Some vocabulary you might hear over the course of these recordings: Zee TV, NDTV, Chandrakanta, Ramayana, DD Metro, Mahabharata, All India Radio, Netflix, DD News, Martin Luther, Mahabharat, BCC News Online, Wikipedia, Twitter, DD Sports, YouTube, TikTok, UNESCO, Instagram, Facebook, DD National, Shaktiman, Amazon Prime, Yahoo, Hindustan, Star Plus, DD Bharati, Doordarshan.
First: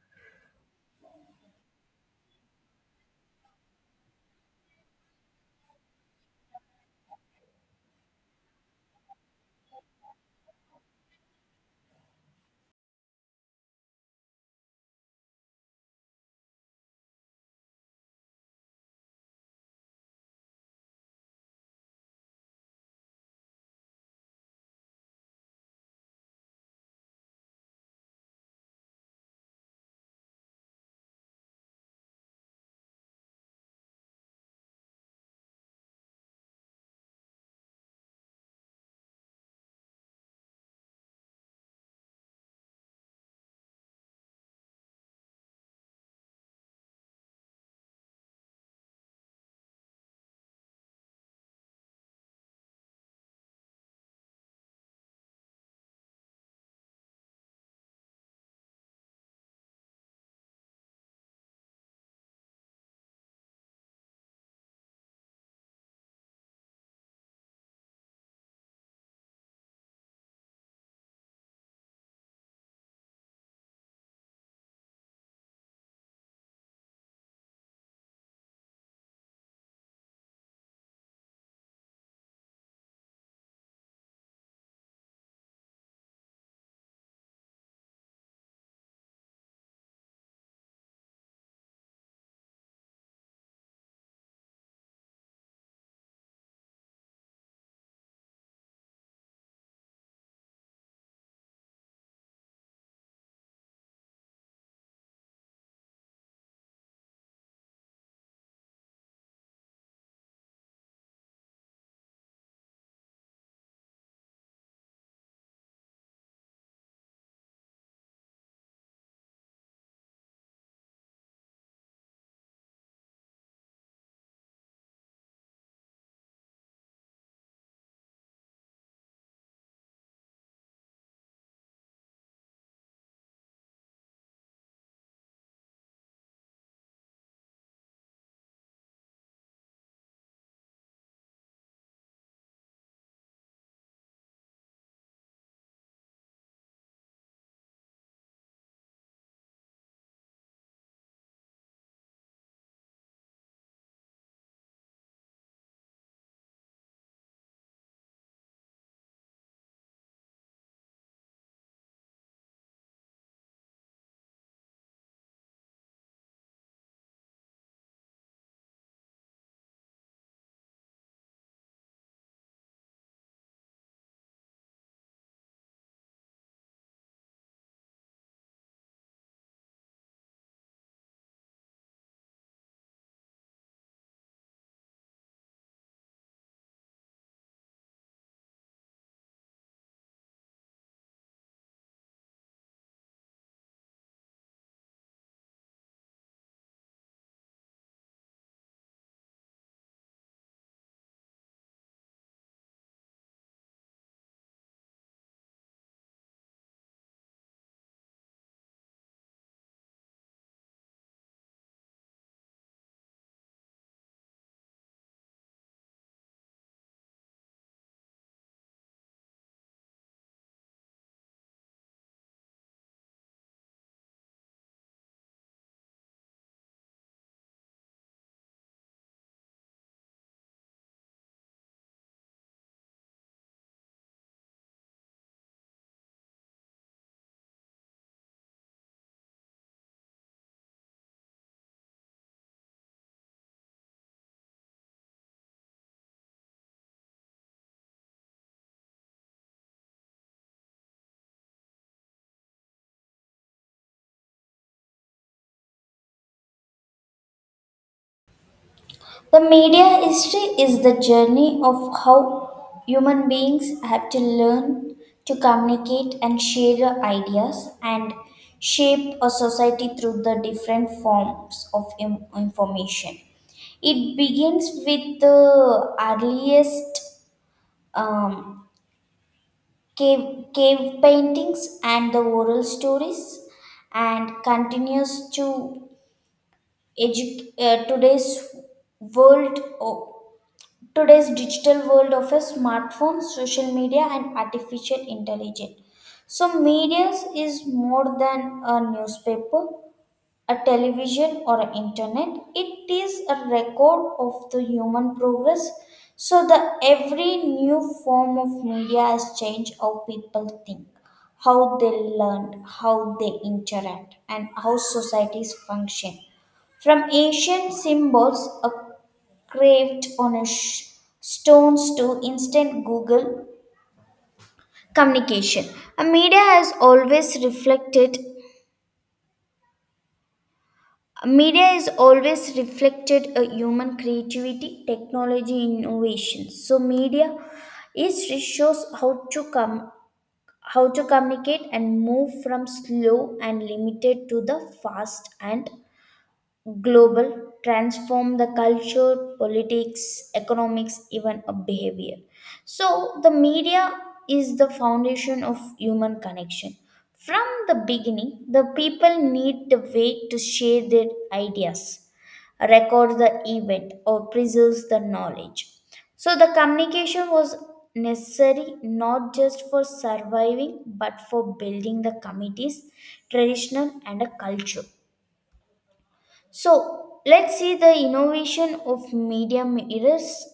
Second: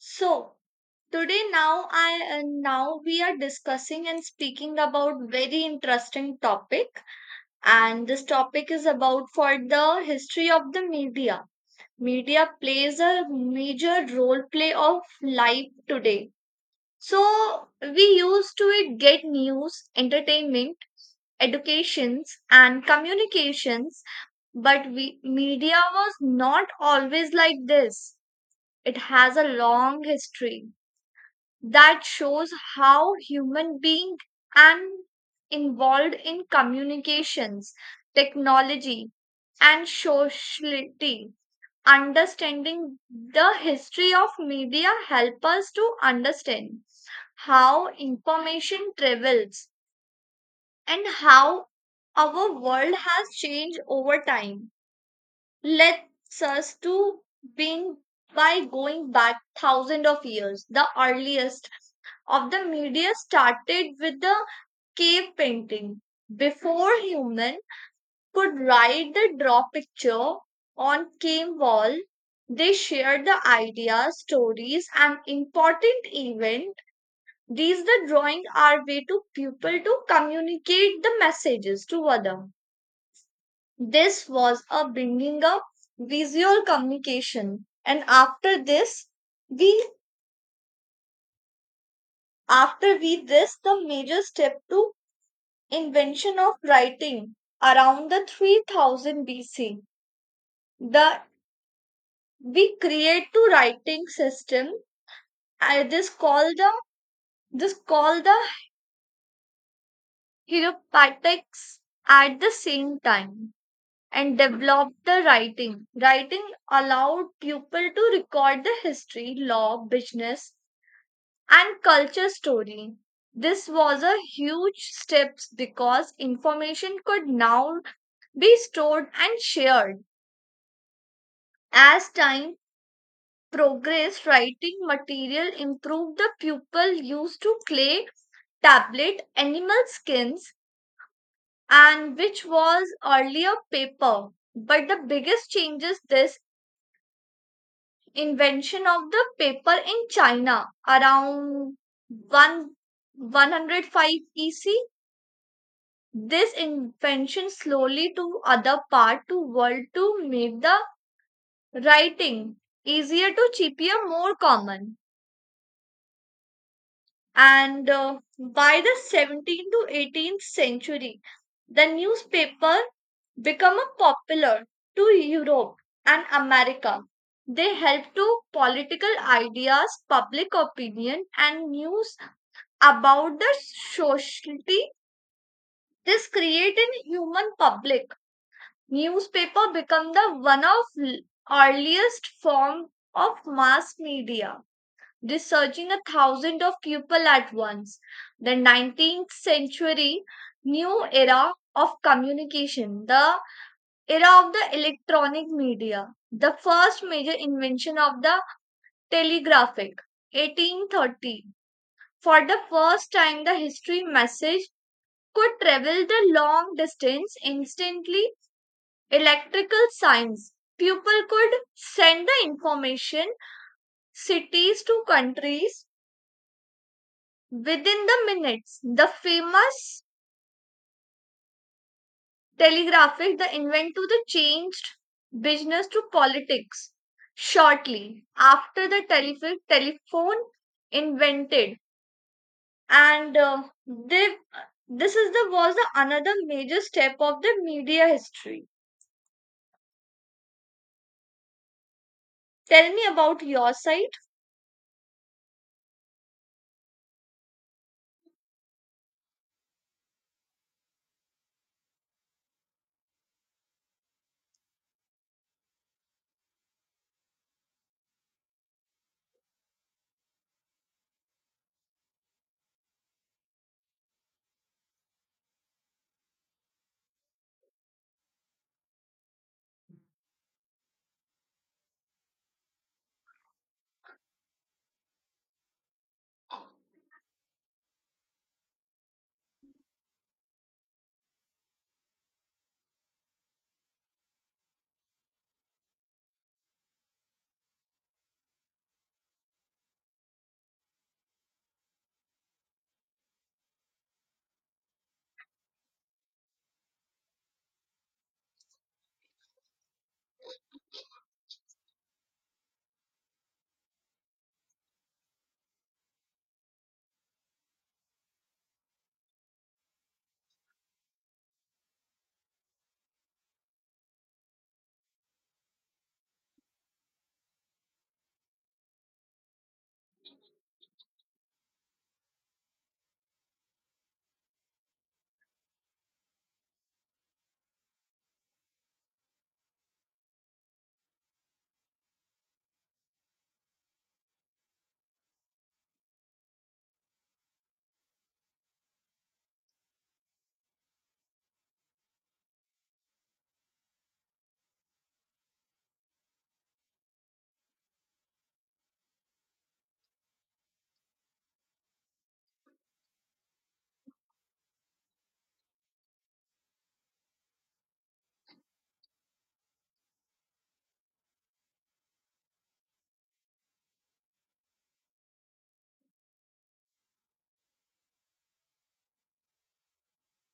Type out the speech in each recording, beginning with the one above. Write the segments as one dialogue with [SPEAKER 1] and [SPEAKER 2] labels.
[SPEAKER 1] So today now I and now we are discussing and speaking about very interesting topic, and this topic is about for the history of the media. Media plays a major role play of life today. So we used to it get news, entertainment, educations, and communications, but we media was not always like this. It has a long history that shows how human being and involved in communications, technology, and sociality. Understanding the history of media help us to understand how information travels and how our world has changed over time. Let's us to being by going back thousands of years, the earliest of the media started with the cave painting. Before human could write the draw picture on cave wall, they shared the ideas, stories, and important event. These the drawing are way to people to communicate the messages to other. This was a bringing up visual communication, and after this, we after we this the major step to invention of writing around the 3000 BC. The we create two writing system. uh, this called the this called the hieroglyphics at the same time and developed the writing. Writing allowed people to record the history, law, business, and culture story. This was a huge step because information could now be stored and shared. As time progressed, writing material improved. The pupil used to clay, tablet, animal skins, and which was earlier paper. But the biggest change is this invention of the paper in China around 1 105 EC. This invention slowly to other part to world to make the writing easier to cheaper more common. And by the 17th to 18th century, the newspaper become a popular to europe and america. They help to political ideas, public opinion, and news about the society. This create in human public newspaper become the one of earliest form of mass media, researching a thousand of people at once. The 19th century new era of communication, the era of the electronic media, the first major invention of the telegraphic, 1830. For the first time, the history message could travel the long distance instantly. Electrical science. People could send the information cities to countries within the minutes. The famous telegraphic the invent to the changed business to politics. Shortly after the telephone, telephone invented, and this is the was the another major step of the media history. Tell me about your side.
[SPEAKER 2] The media history is the journey of how human beings have to learn to communicate and share their ideas and shape a society through the different forms of information. It begins with the earliest um, cave paintings and the oral stories and continues to today's world today's digital world of a smartphone social media and artificial intelligence. So media is more than a newspaper, a television, or a internet. It is a record of the human progress. So the every new form of media has changed how people think, how they learn, how they interact, and how societies function, from ancient symbols, craved on a stones to instant google communication. A media has always reflected Media is always reflected a human creativity, technology, innovation. So media is it shows how to communicate and move from slow and limited to the fast and global, transform the culture, politics, economics, even a behavior. So the media is the foundation of human connection. From the beginning, the people need the way to share their ideas, record the event, or preserves the knowledge. So the communication was necessary not just for surviving but for building the communities, traditional and a culture. So let's see the innovation of media mirrors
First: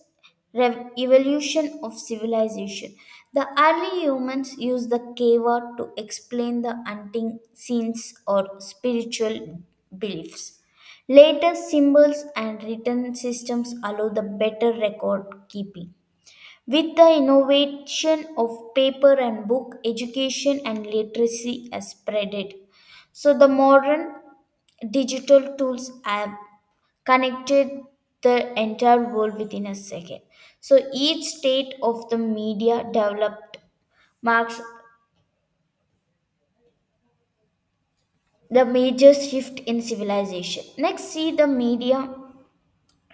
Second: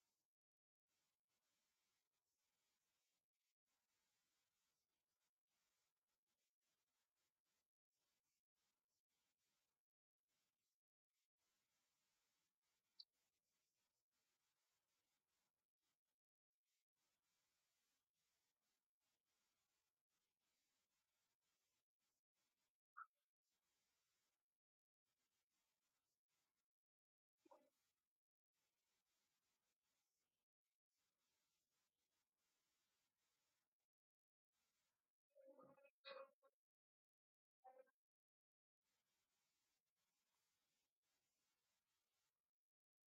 [SPEAKER 2] evolution of civilization. The early humans used the cave to explain the hunting scenes or spiritual beliefs. Later, symbols and written systems allow the better record keeping. With the innovation of paper and book, education and literacy has spreaded. So the modern digital tools have connected the entire world within a second. So each state of the media developed marks the major shift in civilization. Next, see the media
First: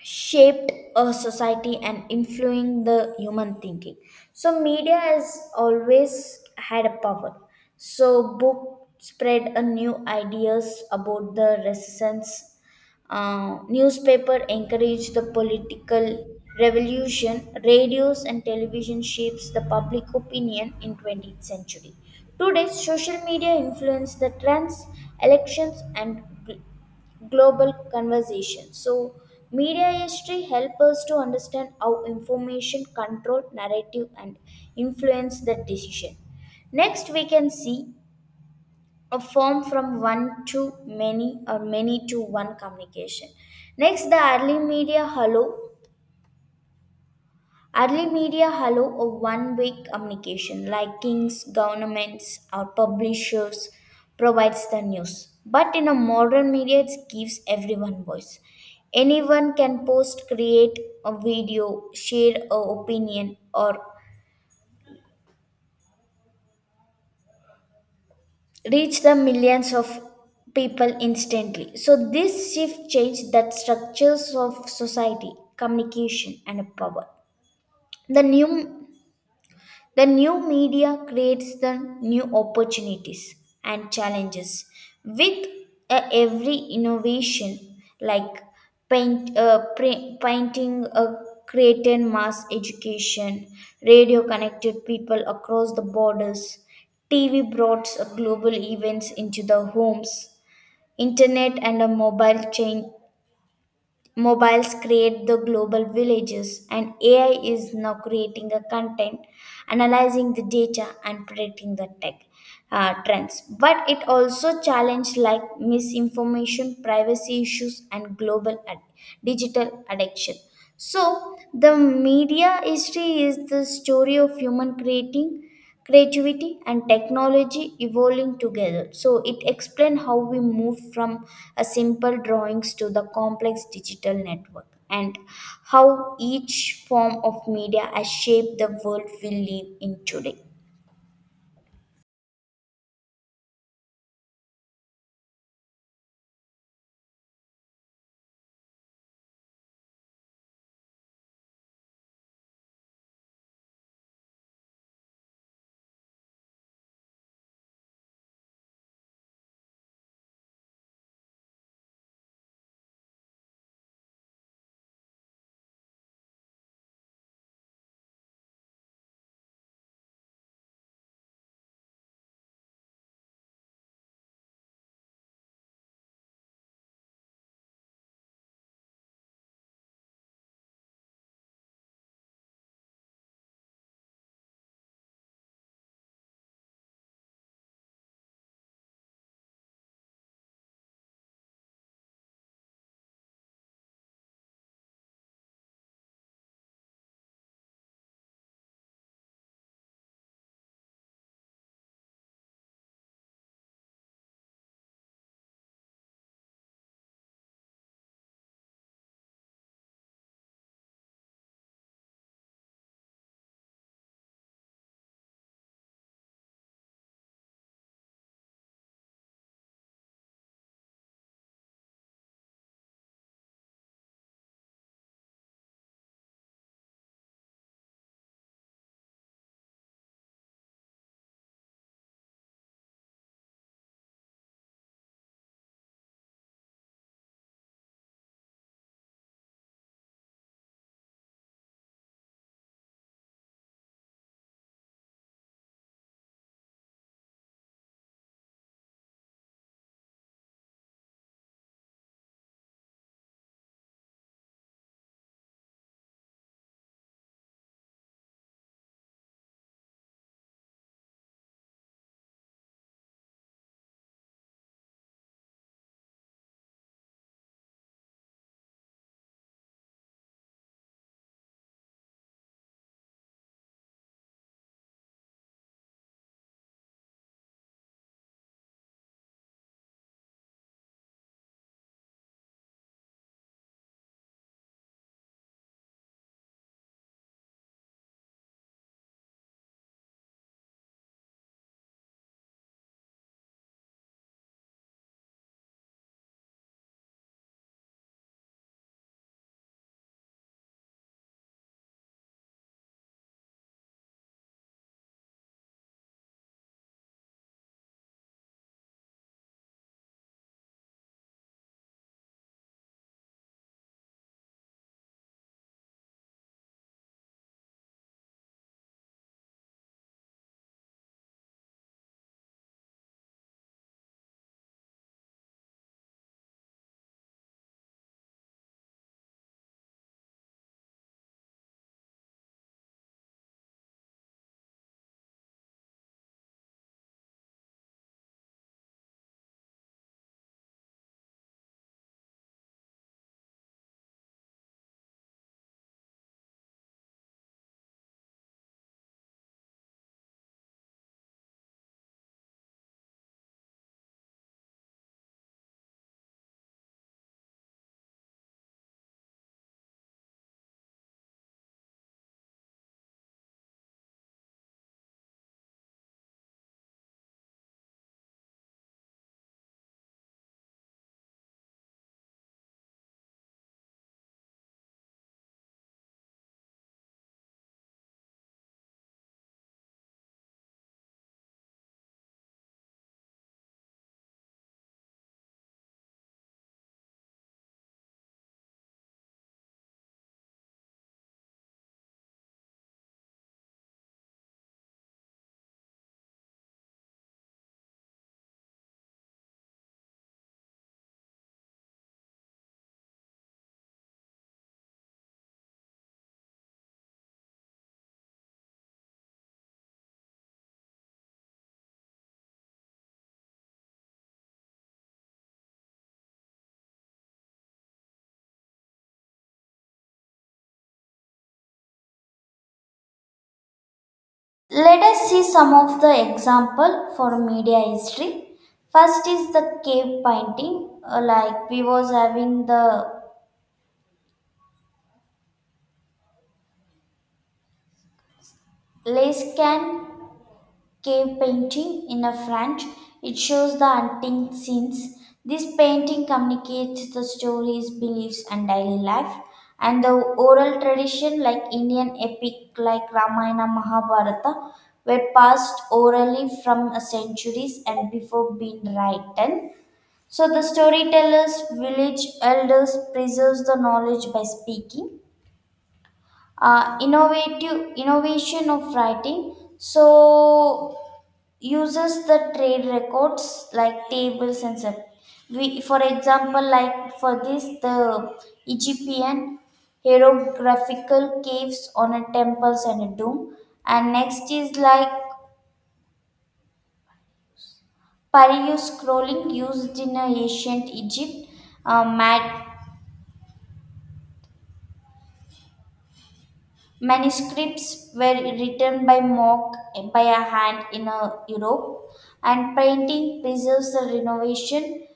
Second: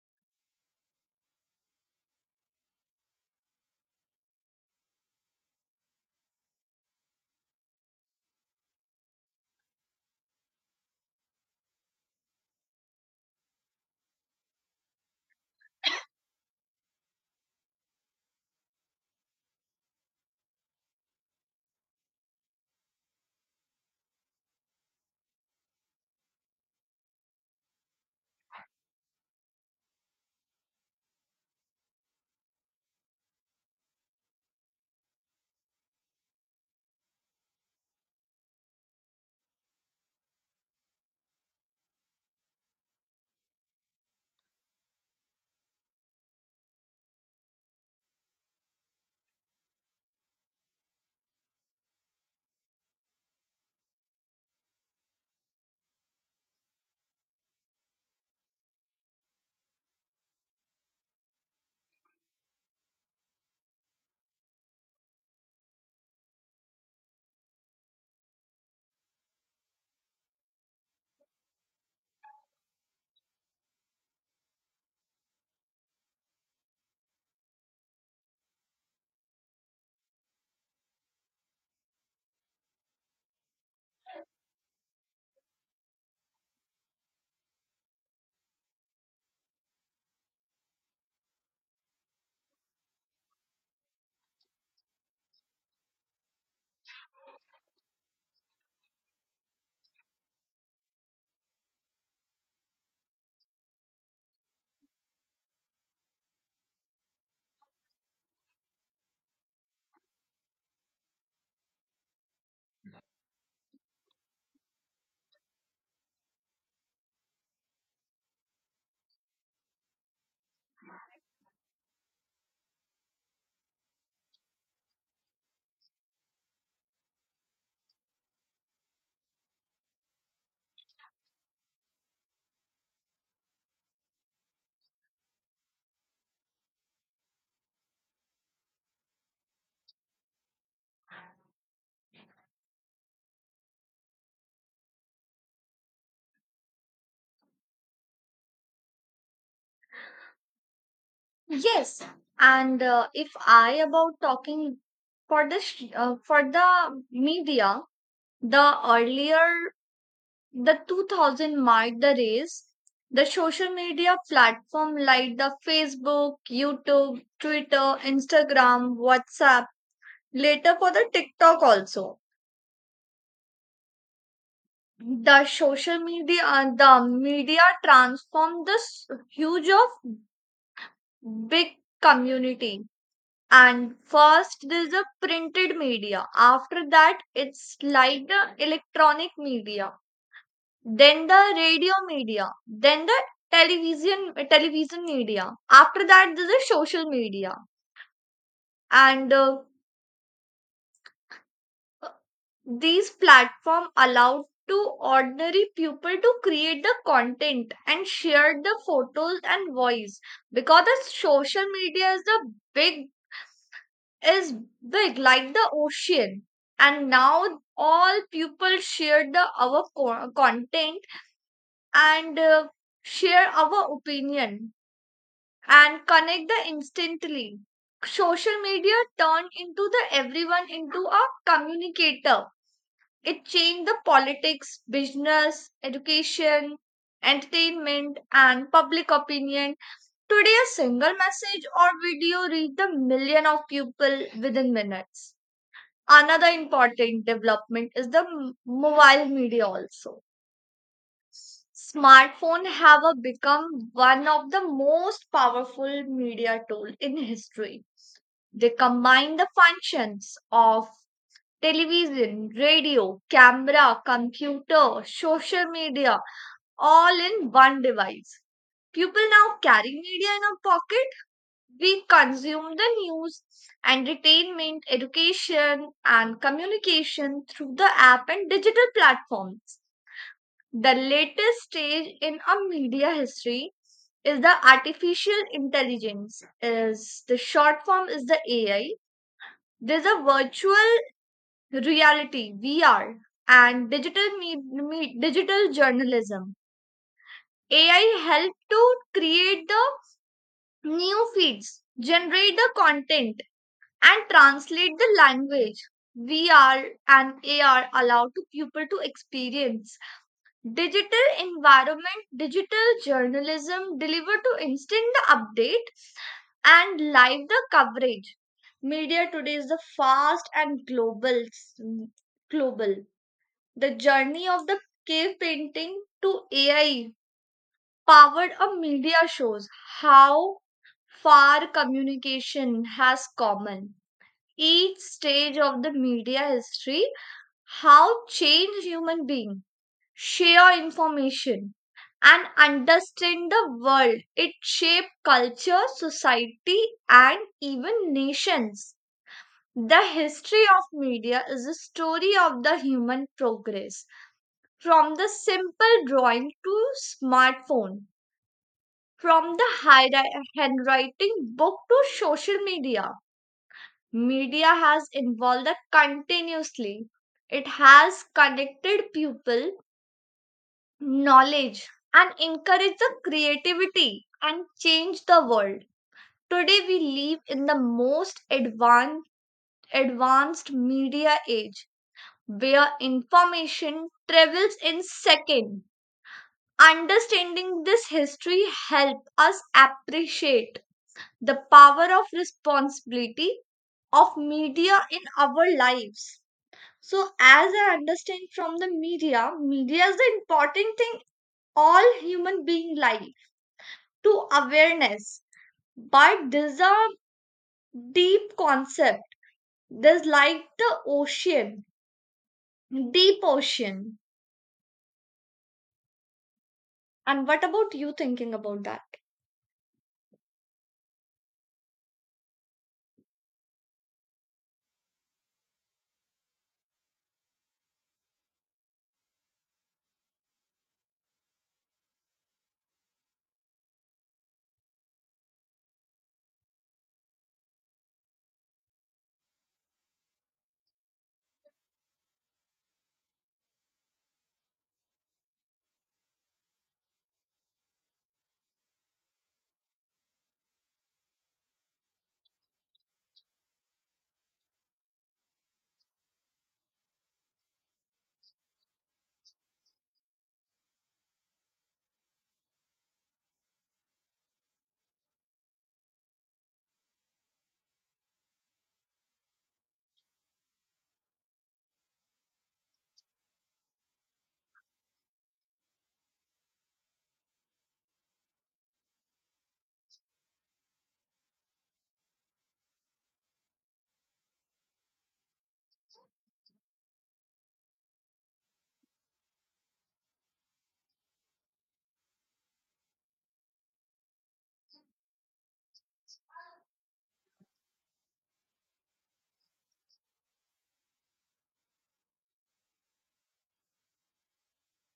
[SPEAKER 2] shaped a society and influencing the human thinking. So media has always had a power. So book spread a new ideas about the resistance. Newspaper encourage the political revolution. Radios and television shapes the public opinion in 20th century. Today, social media influence the trends, elections, and gl- global conversation. So, media history help us to understand how information control narrative and influence the decision. Next, we can see a form from one to many or many to one communication. Next, the early media hello. Early media hello a one way communication like kings, governments, or publishers provides the news. But in a modern media, it gives everyone voice. Anyone can post, create a video, share a opinion, or reach the millions of people instantly. So this shift changed the structures of society, communication, and power. The new the new media creates the new opportunities and challenges with every innovation like painting created mass education, radio connected people across the borders, TV brought global events into the homes, internet and a mobile chain Mobiles create the global villages, and AI is now creating a content, analyzing the data, and predicting the tech trends. But it also challenges like misinformation, privacy issues, and digital addiction. So the media history is the story of human creating creativity and technology evolving together. So it explains how we move from a simple drawings to the complex digital network and how each form of media has shaped the world we live in today.
[SPEAKER 1] Yes, and if I about talking for the for the media, the earlier the 2000 marked the race. The social media platform like the Facebook, YouTube, Twitter, Instagram, WhatsApp, later for the TikTok also. The social media, the media transformed this huge of big community. And first there's a printed media. After that, it's like the electronic media, then the radio media, then the television media. After that, there's the social media, and these platform allowed to ordinary people to create the content and share the photos and voice because the social media is the big is big like the ocean. And now all people share the our content, and share our opinion and connect the instantly. Social media turned into the everyone into a communicator. It changed the politics, business, education, entertainment, and public opinion. Today, a single message or video reach the million of people within minutes. Another important development is the mobile media also. Smartphone have a become one of the most powerful media tool in history. They combine the functions of television, radio, camera, computer, social media, all in one device. People now carry media in a pocket. We consume the news, entertainment, education, and communication through the app and digital platforms. The latest stage in our media history is the artificial intelligence, is the short form is the AI. There's a virtual reality, VR, and digital journalism. AI helped to create the new feeds, generate the content, and translate the language. VR and AR allow to people to experience digital environment. Digital journalism deliver to instant the update and live the coverage. Media today is the fast and global. The journey of the cave painting to AI powered a media shows how far communication has common. Each stage of the media history, how change human being, share information, and understand the world. It shaped culture, society, and even nations. The history of media is a story of the human progress. From the simple drawing to smartphone, from the handwriting book to social media, media has evolved continuously. It has connected people, knowledge, and encouraged the creativity and changed the world. Today we live in the most advanced media age where information travels in seconds. Understanding this history help us appreciate the power of responsibility of media in our lives. So as I understand from the media, media is the important thing all human being life to awareness. But this is a deep concept. This like the ocean, deep ocean. And what about you thinking about that?
[SPEAKER 2] Let us see some of the example for media history. First is the cave painting, like we was having the Lace cave painting in a French. It shows the hunting scenes. This painting communicates the stories, beliefs, and daily life. And the oral tradition, like Indian epic like Ramayana Mahabharata, were passed orally from centuries and before being written. So the storytellers, village elders preserves the knowledge by speaking. Innovative innovation of writing. So uses the trade records like tables and stuff. We, for example, like for this, the Egyptian hieroglyphical caves on a temples and a dome, and next is like papyrus scrolling used in a ancient Egypt. Uh, mat- Manuscripts were written by a hand in a Europe, and painting preserves the renovation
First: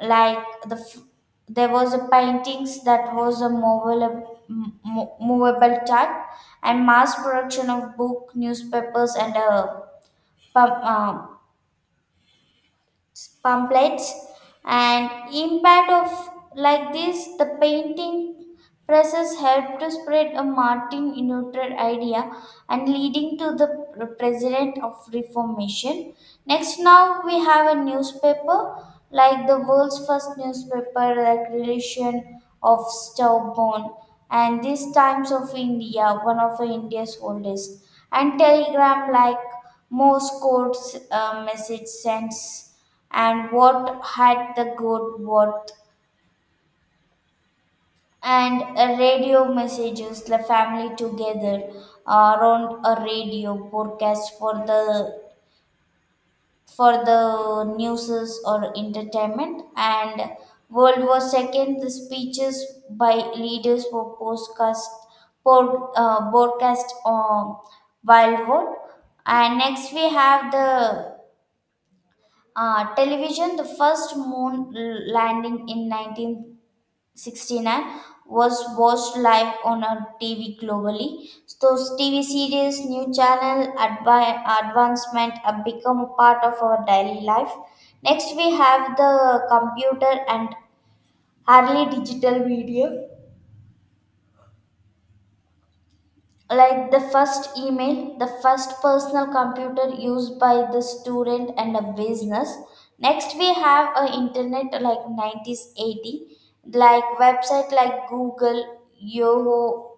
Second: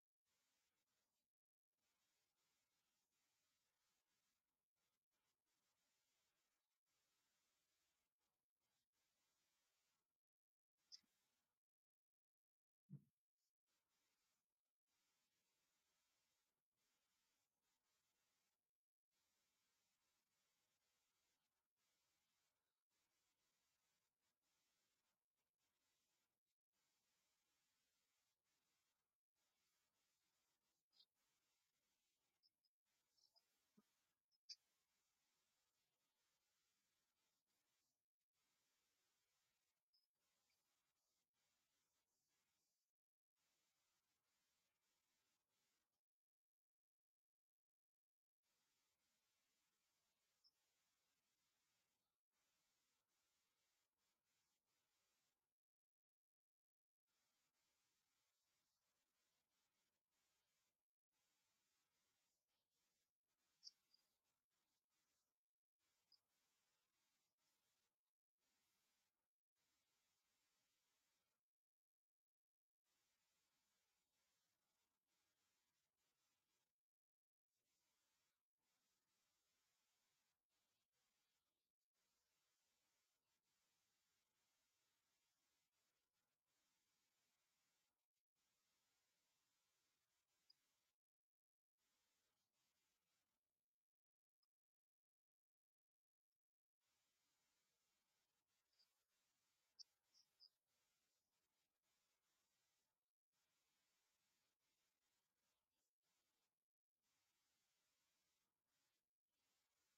[SPEAKER 2] like the f- there was a paintings that was a movable, movable type and mass production of book newspapers and pam- uh, pamphlets and impact of like this the painting Presses helped to spread a Martin Luther idea and leading to the president of Reformation. Next, now we have a newspaper like the world's first newspaper, like relation of Stubborn, and these times of India, one of India's oldest, and telegram like Morse code message sends and what had the good worth, and radio messages the family together around a radio broadcast for the newses or entertainment, and world war second, the speeches by leaders for postcast broadcast on wild world. And next we have the television. The first moon landing in 1969 was watched live on a TV globally. Those TV series, new channel, advancement have become a part of our daily life. Next, we have the computer and early digital media. Like the first email, the first personal computer used by the student and a business. Next, we have a internet like 90s 80, like website like Google, Yahoo,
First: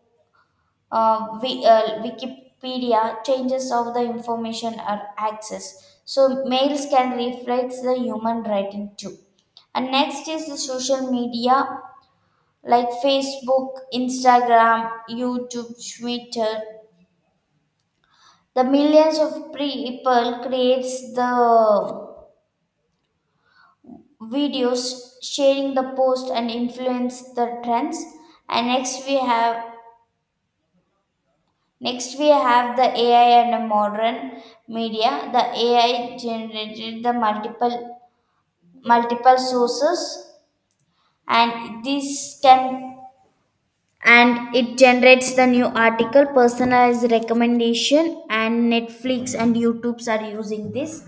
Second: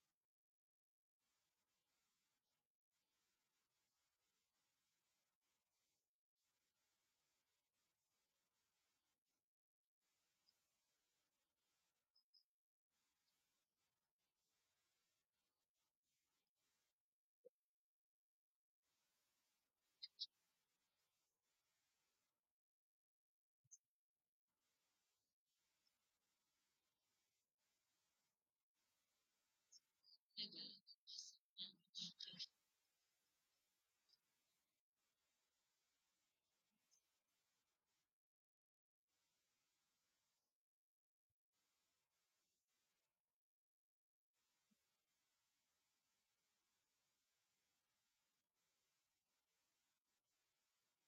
[SPEAKER 2] we Wikipedia changes of the information or access. So mails can reflect the human writing too. And next is the social media like Facebook, Instagram, YouTube, Twitter. The millions of people creates the videos sharing the post and influence the trends. And next we have Next, we have the AI and the modern media. The AI generated the multiple sources, and this can and it generates the new article, personalized recommendation, and Netflix and YouTube's are using this.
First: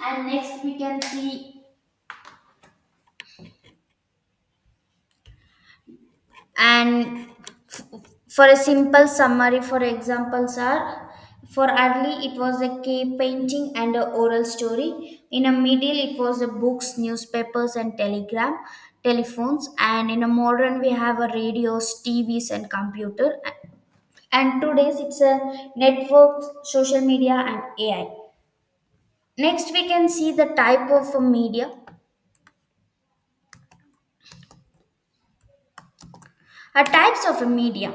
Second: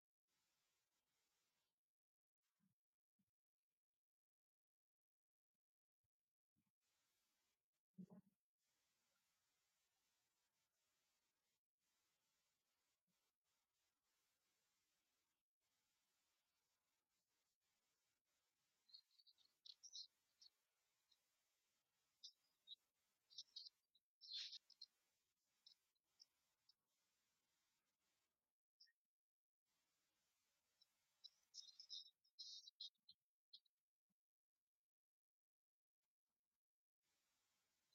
[SPEAKER 2] And next, we can see, and for a simple summary, for examples are: for early it was a cave painting and a oral story, in a middle it was a books, newspapers, and telegram, telephones, and in a modern we have a radios, TVs, and computer, and today's it's a networks, social media, and AI. Next we can see the type of a media types of a media.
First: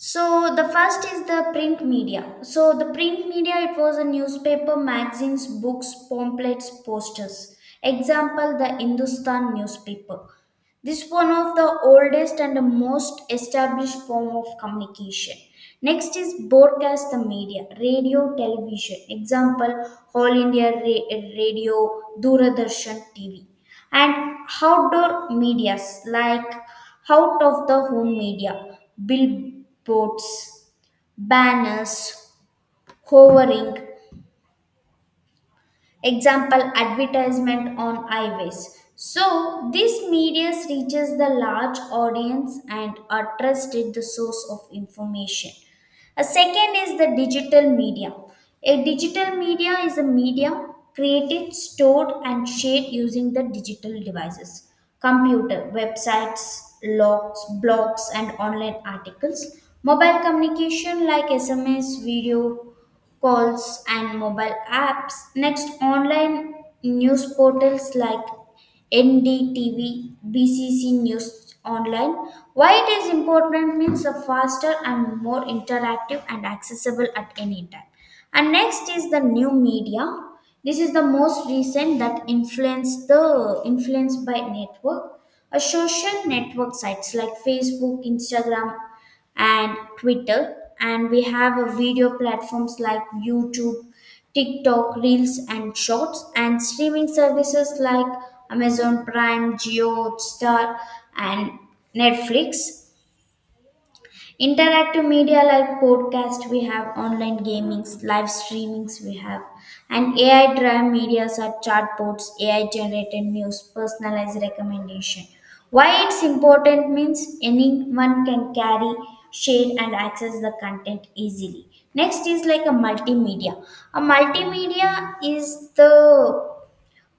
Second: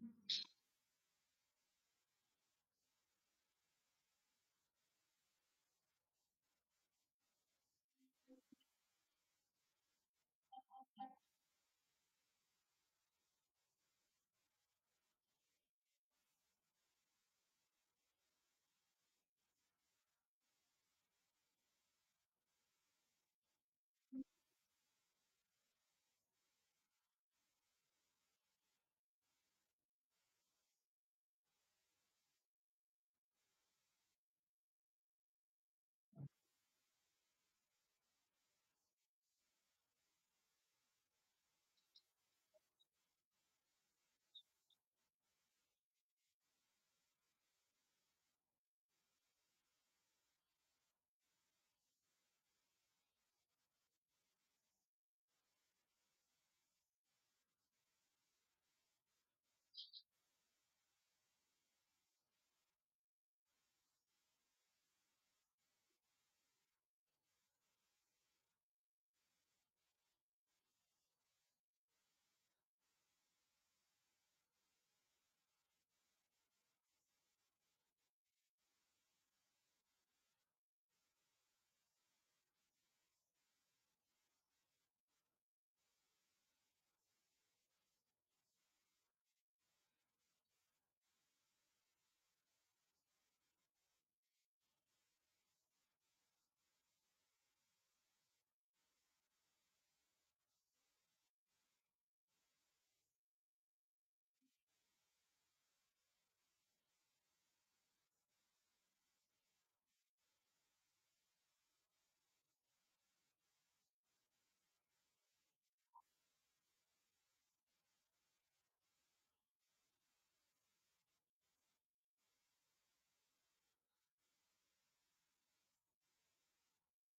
[SPEAKER 2] So the first is the print media. So the print media, it was a newspaper, magazines, books, pamphlets, posters. Example the Hindustan newspaper. This one of the oldest and the most established form of communication. Next is broadcast the media, radio, television. Example, All India Radio, Doordarshan TV. And outdoor medias like out of the home media, billboards, banners, hovering, example advertisement on highways. So this media reaches the large audience and are trusted the source of information. A second is the digital media. A digital media is a media created, stored, and shared using the digital devices, computer, websites, logs, blogs, and online articles, mobile communication like SMS, video calls, and mobile apps. Next, online news portals like NDTV, BCC News Online. Why it is important means a faster and more interactive and accessible at any time. And next is the new media. This is the most recent that influenced by network. A social network sites like Facebook, Instagram, and Twitter. And we have a video platforms like YouTube, TikTok, Reels, and Shorts, and streaming services like Amazon Prime, Geo, Star, and Netflix. Interactive media like podcast, we have online gamings, live streamings we have, and AI driven medias are chatbots, AI generated news, personalized recommendation. Why it's important means anyone can carry, share, and access the content easily. Next is like a multimedia. A multimedia is the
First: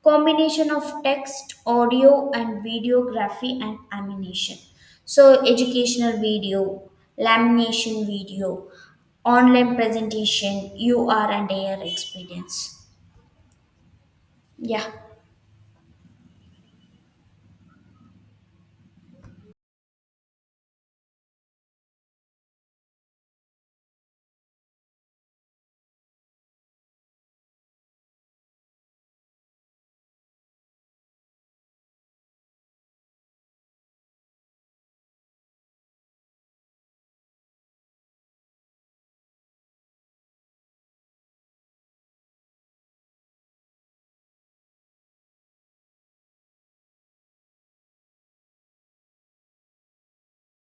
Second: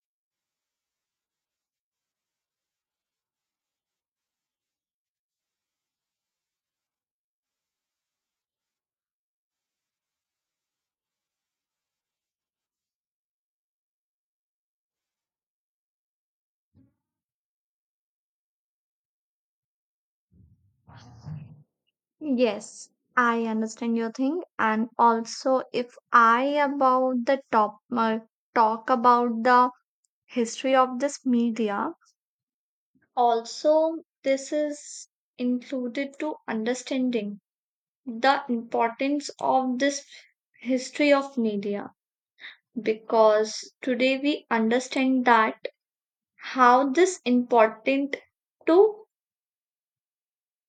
[SPEAKER 2] combination of text, audio, and videography, and animation. So educational video, lamination video, online presentation, ur and ar experience. Yeah.
[SPEAKER 1] Yes, I understand your thing. And also, if I about the top talk about the history of this media, also this is included to understanding the importance of this history of media because today we understand that how this important to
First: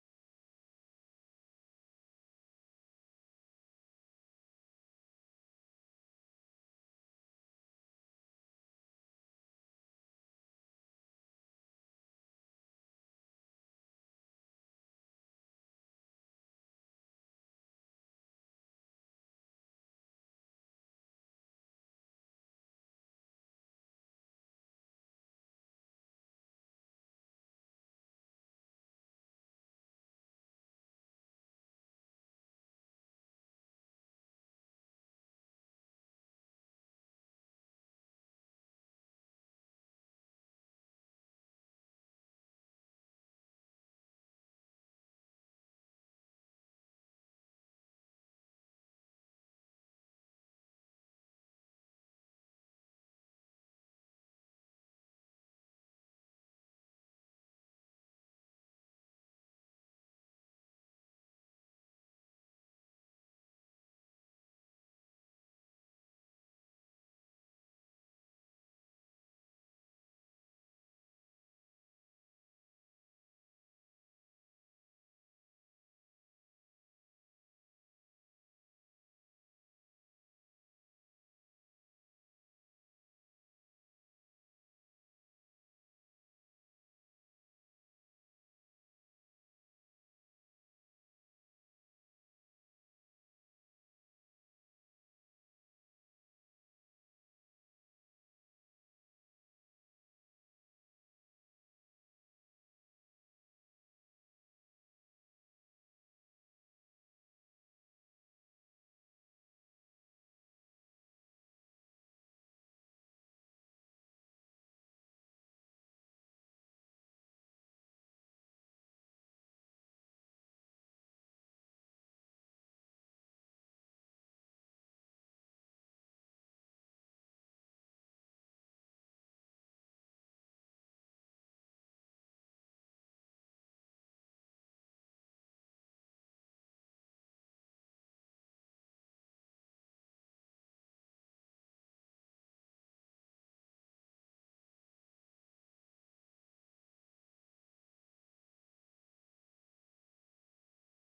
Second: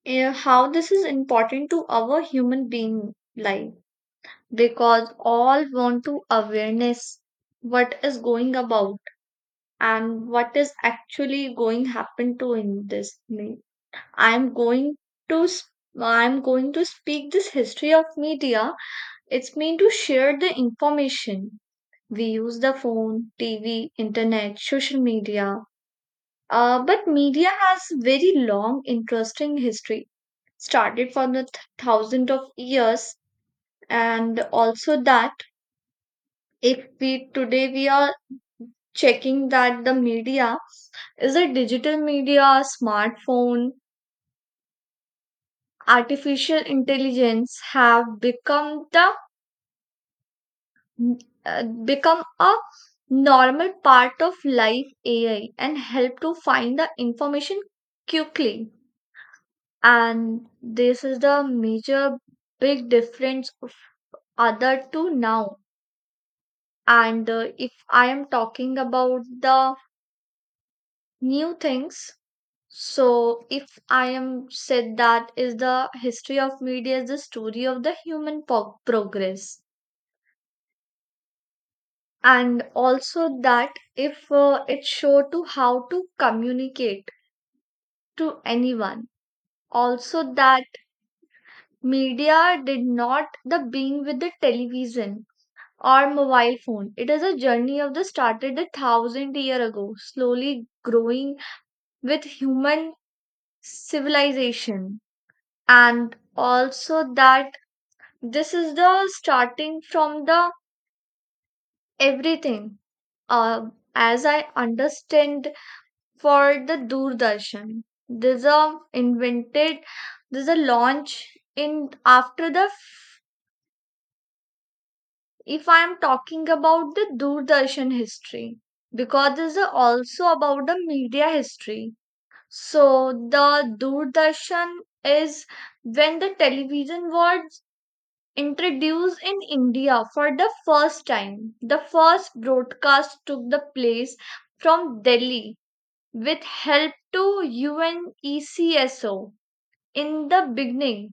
[SPEAKER 1] how this is important to our human being life because all want to awareness what is going about and what is actually going happen to in this me. I'm going to s- i'm going to speak this history of media. It's mean to share the information. We use the phone, tv, internet, social media. But media has very long interesting history started from the thousand of years. And also that if we today we are checking that the media is a digital media, smartphone, artificial intelligence have become the become a normal part of life. AI and help to find the information quickly. And this is the major big difference of other two now. And if I am talking about the new things, so, if I am said that is the history of media is the story of the human progress, and also that if it show to how to communicate to anyone, also that media did not the being with the television or mobile phone. It is a journey of the started a thousand year ago, slowly growing with human civilization, and also that this is the starting from the everything, uh, as I understand for the Doordarshan. There's a invented, there's a launch in after the. If I am talking about the Doordarshan history, because this is also about the media history. So the Doordarshan is when the television was introduced in India for the first time. The first broadcast took the place from Delhi with help to UNESCO. In the beginning,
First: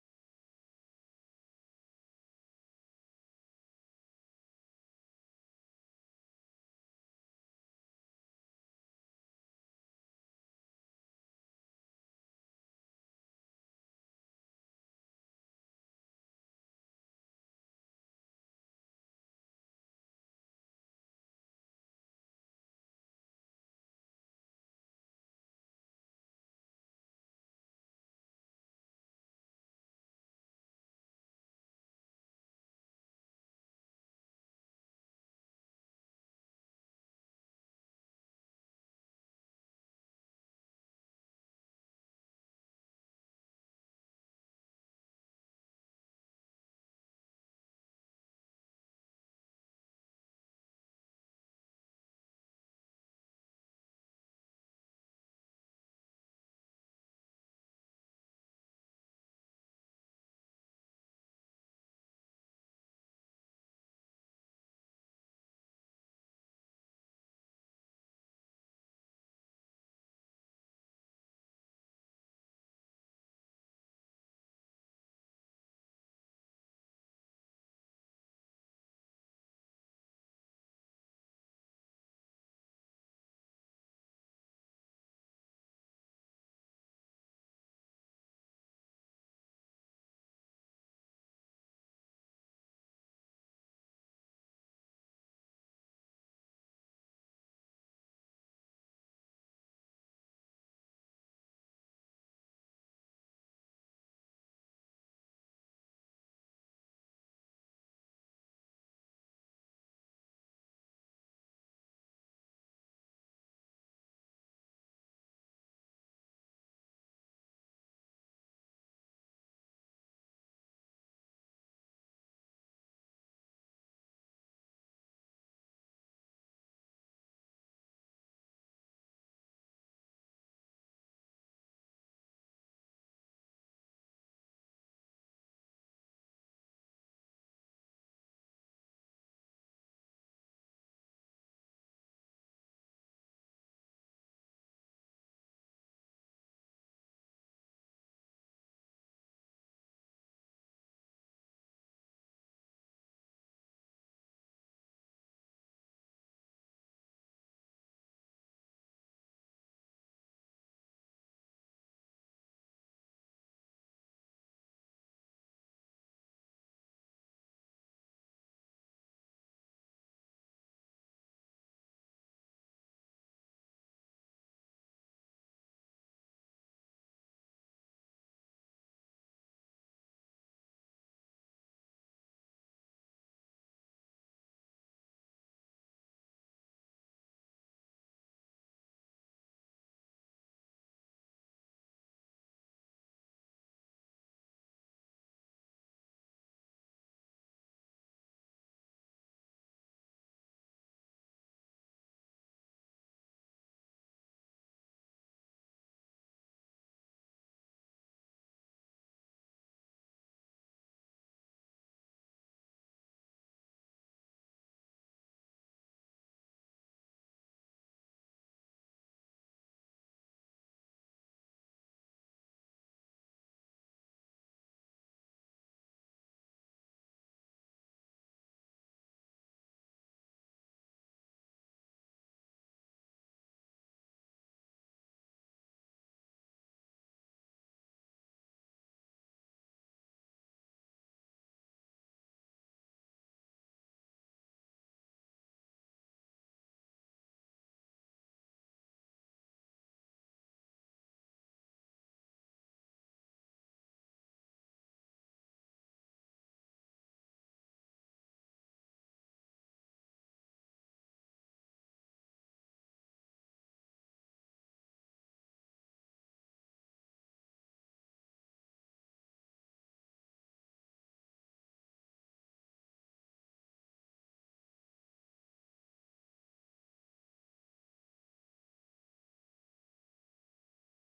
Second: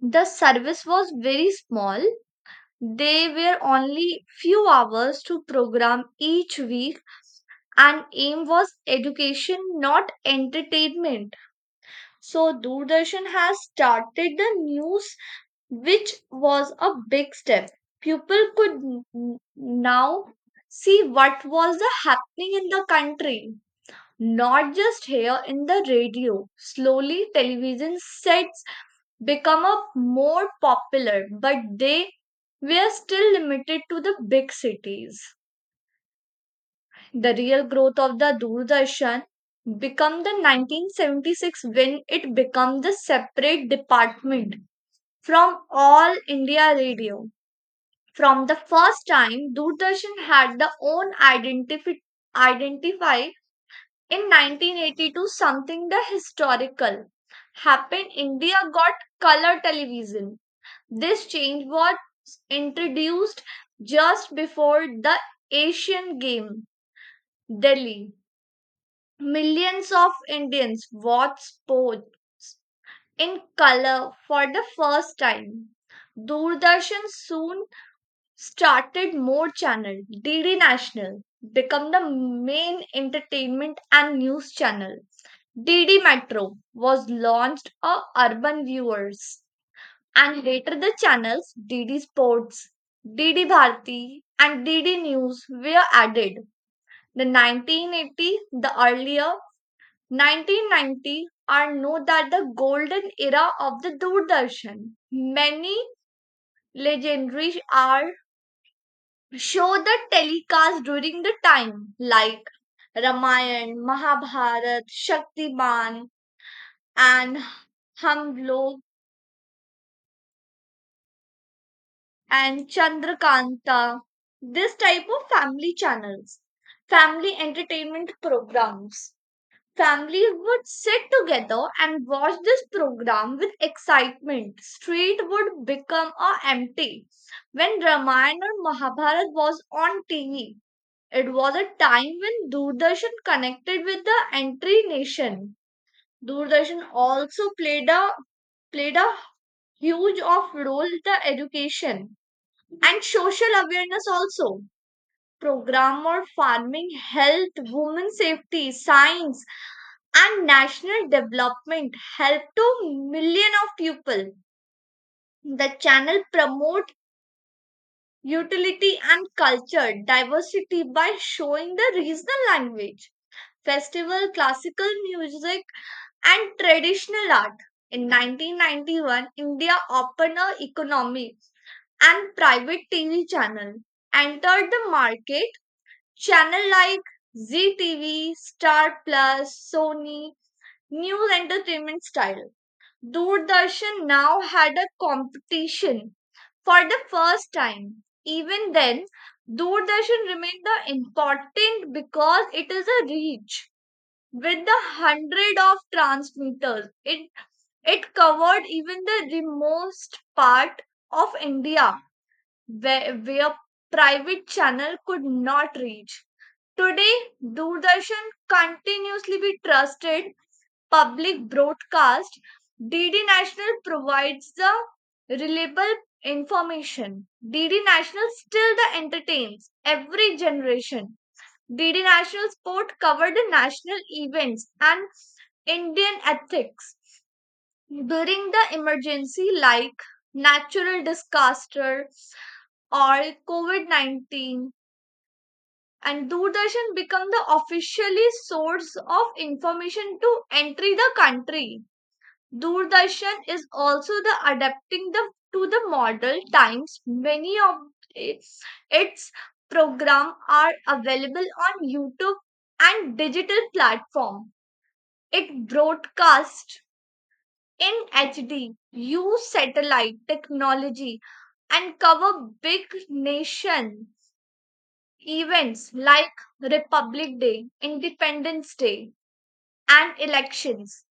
[SPEAKER 1] the service was very small. They were only few hours to program each week and aim was education, not entertainment. So Doordarshan has started the new which was a big step. People could now see what was the happening in the country, not just here in the radio. Slowly, television sets become a more popular, but they were still limited to the big cities. The real growth of the Doordarshan become the 1976 when it became the separate department from all India radio. From the first time, Doordarshan had the own identify in 1982. Something the historical happened. India got color television. This change was introduced just before the Asian game, Delhi. Millions of Indians watched sport in color for the first time. Doordarshan soon started more channel. DD National became the main entertainment and news channel. DD Metro was launched for urban viewers, and later the channels DD Sports, DD Bharati, and DD News were added. The 1980, the earlier 1990 are known that the golden era of the Doordarshan. Many legendary are show the telecast during the time like Ramayan, Mahabharat, Shaktiman, and Hum Log and Chandrakanta. This type of family channels, family entertainment programs. Families would sit together and watch this program with excitement. Street would become a empty when Ramayan or Mahabharat was on TV. It was a time when Doordarshan connected with the entry nation. Doordarshan also played a huge of role in the education and social awareness also. Program on farming, health, women safety, science, and national development helped to million of people. The channel promote utility and culture diversity by showing the regional language, festival, classical music, and traditional art. In 1991, India opened a economy and private TV channel entered the market. Channel like Zee TV, Star Plus, Sony, new entertainment style. Doordarshan now had a competition for the first time. Even then, Doordarshan remained the important because it is a reach with the hundred of transmitters. It covered even the remotest part of India where private channel could not reach. Today, Doordarshan continuously be trusted public broadcast. DD National provides the reliable information. DD National still the entertains every generation. DD National Sport covered the national events and Indian ethics during the emergency like natural disaster or COVID-19, and Doordarshan became the officially source of information to entry the country. Doordarshan is also the adapting the to the modern times. Many of its its program are available on YouTube and digital platform. It broadcasts in HD, use satellite technology, and cover big nation events like Republic Day, Independence Day, and elections.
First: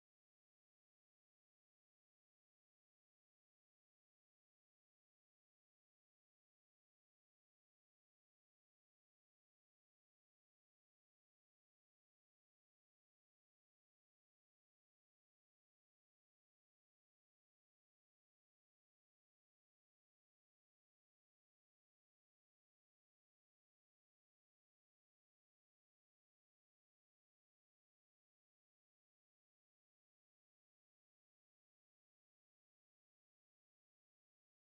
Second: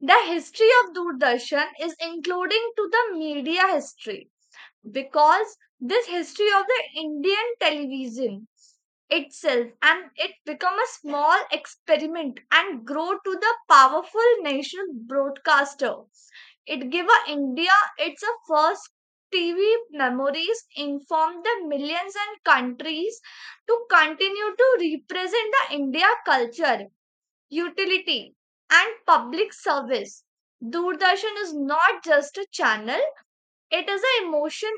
[SPEAKER 1] The history of Doordarshan is including to the media history because this history of the Indian television itself and it become a small experiment and grow to the powerful national broadcaster. It give a India its a first TV memories inform the millions and countries to continue to represent the India culture, utility, and public service. Doordarshan is not just a channel, it is an emotion,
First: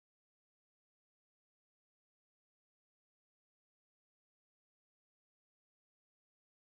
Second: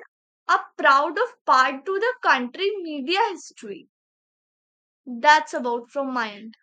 [SPEAKER 1] a proud of part to the country media history. That's about from my end.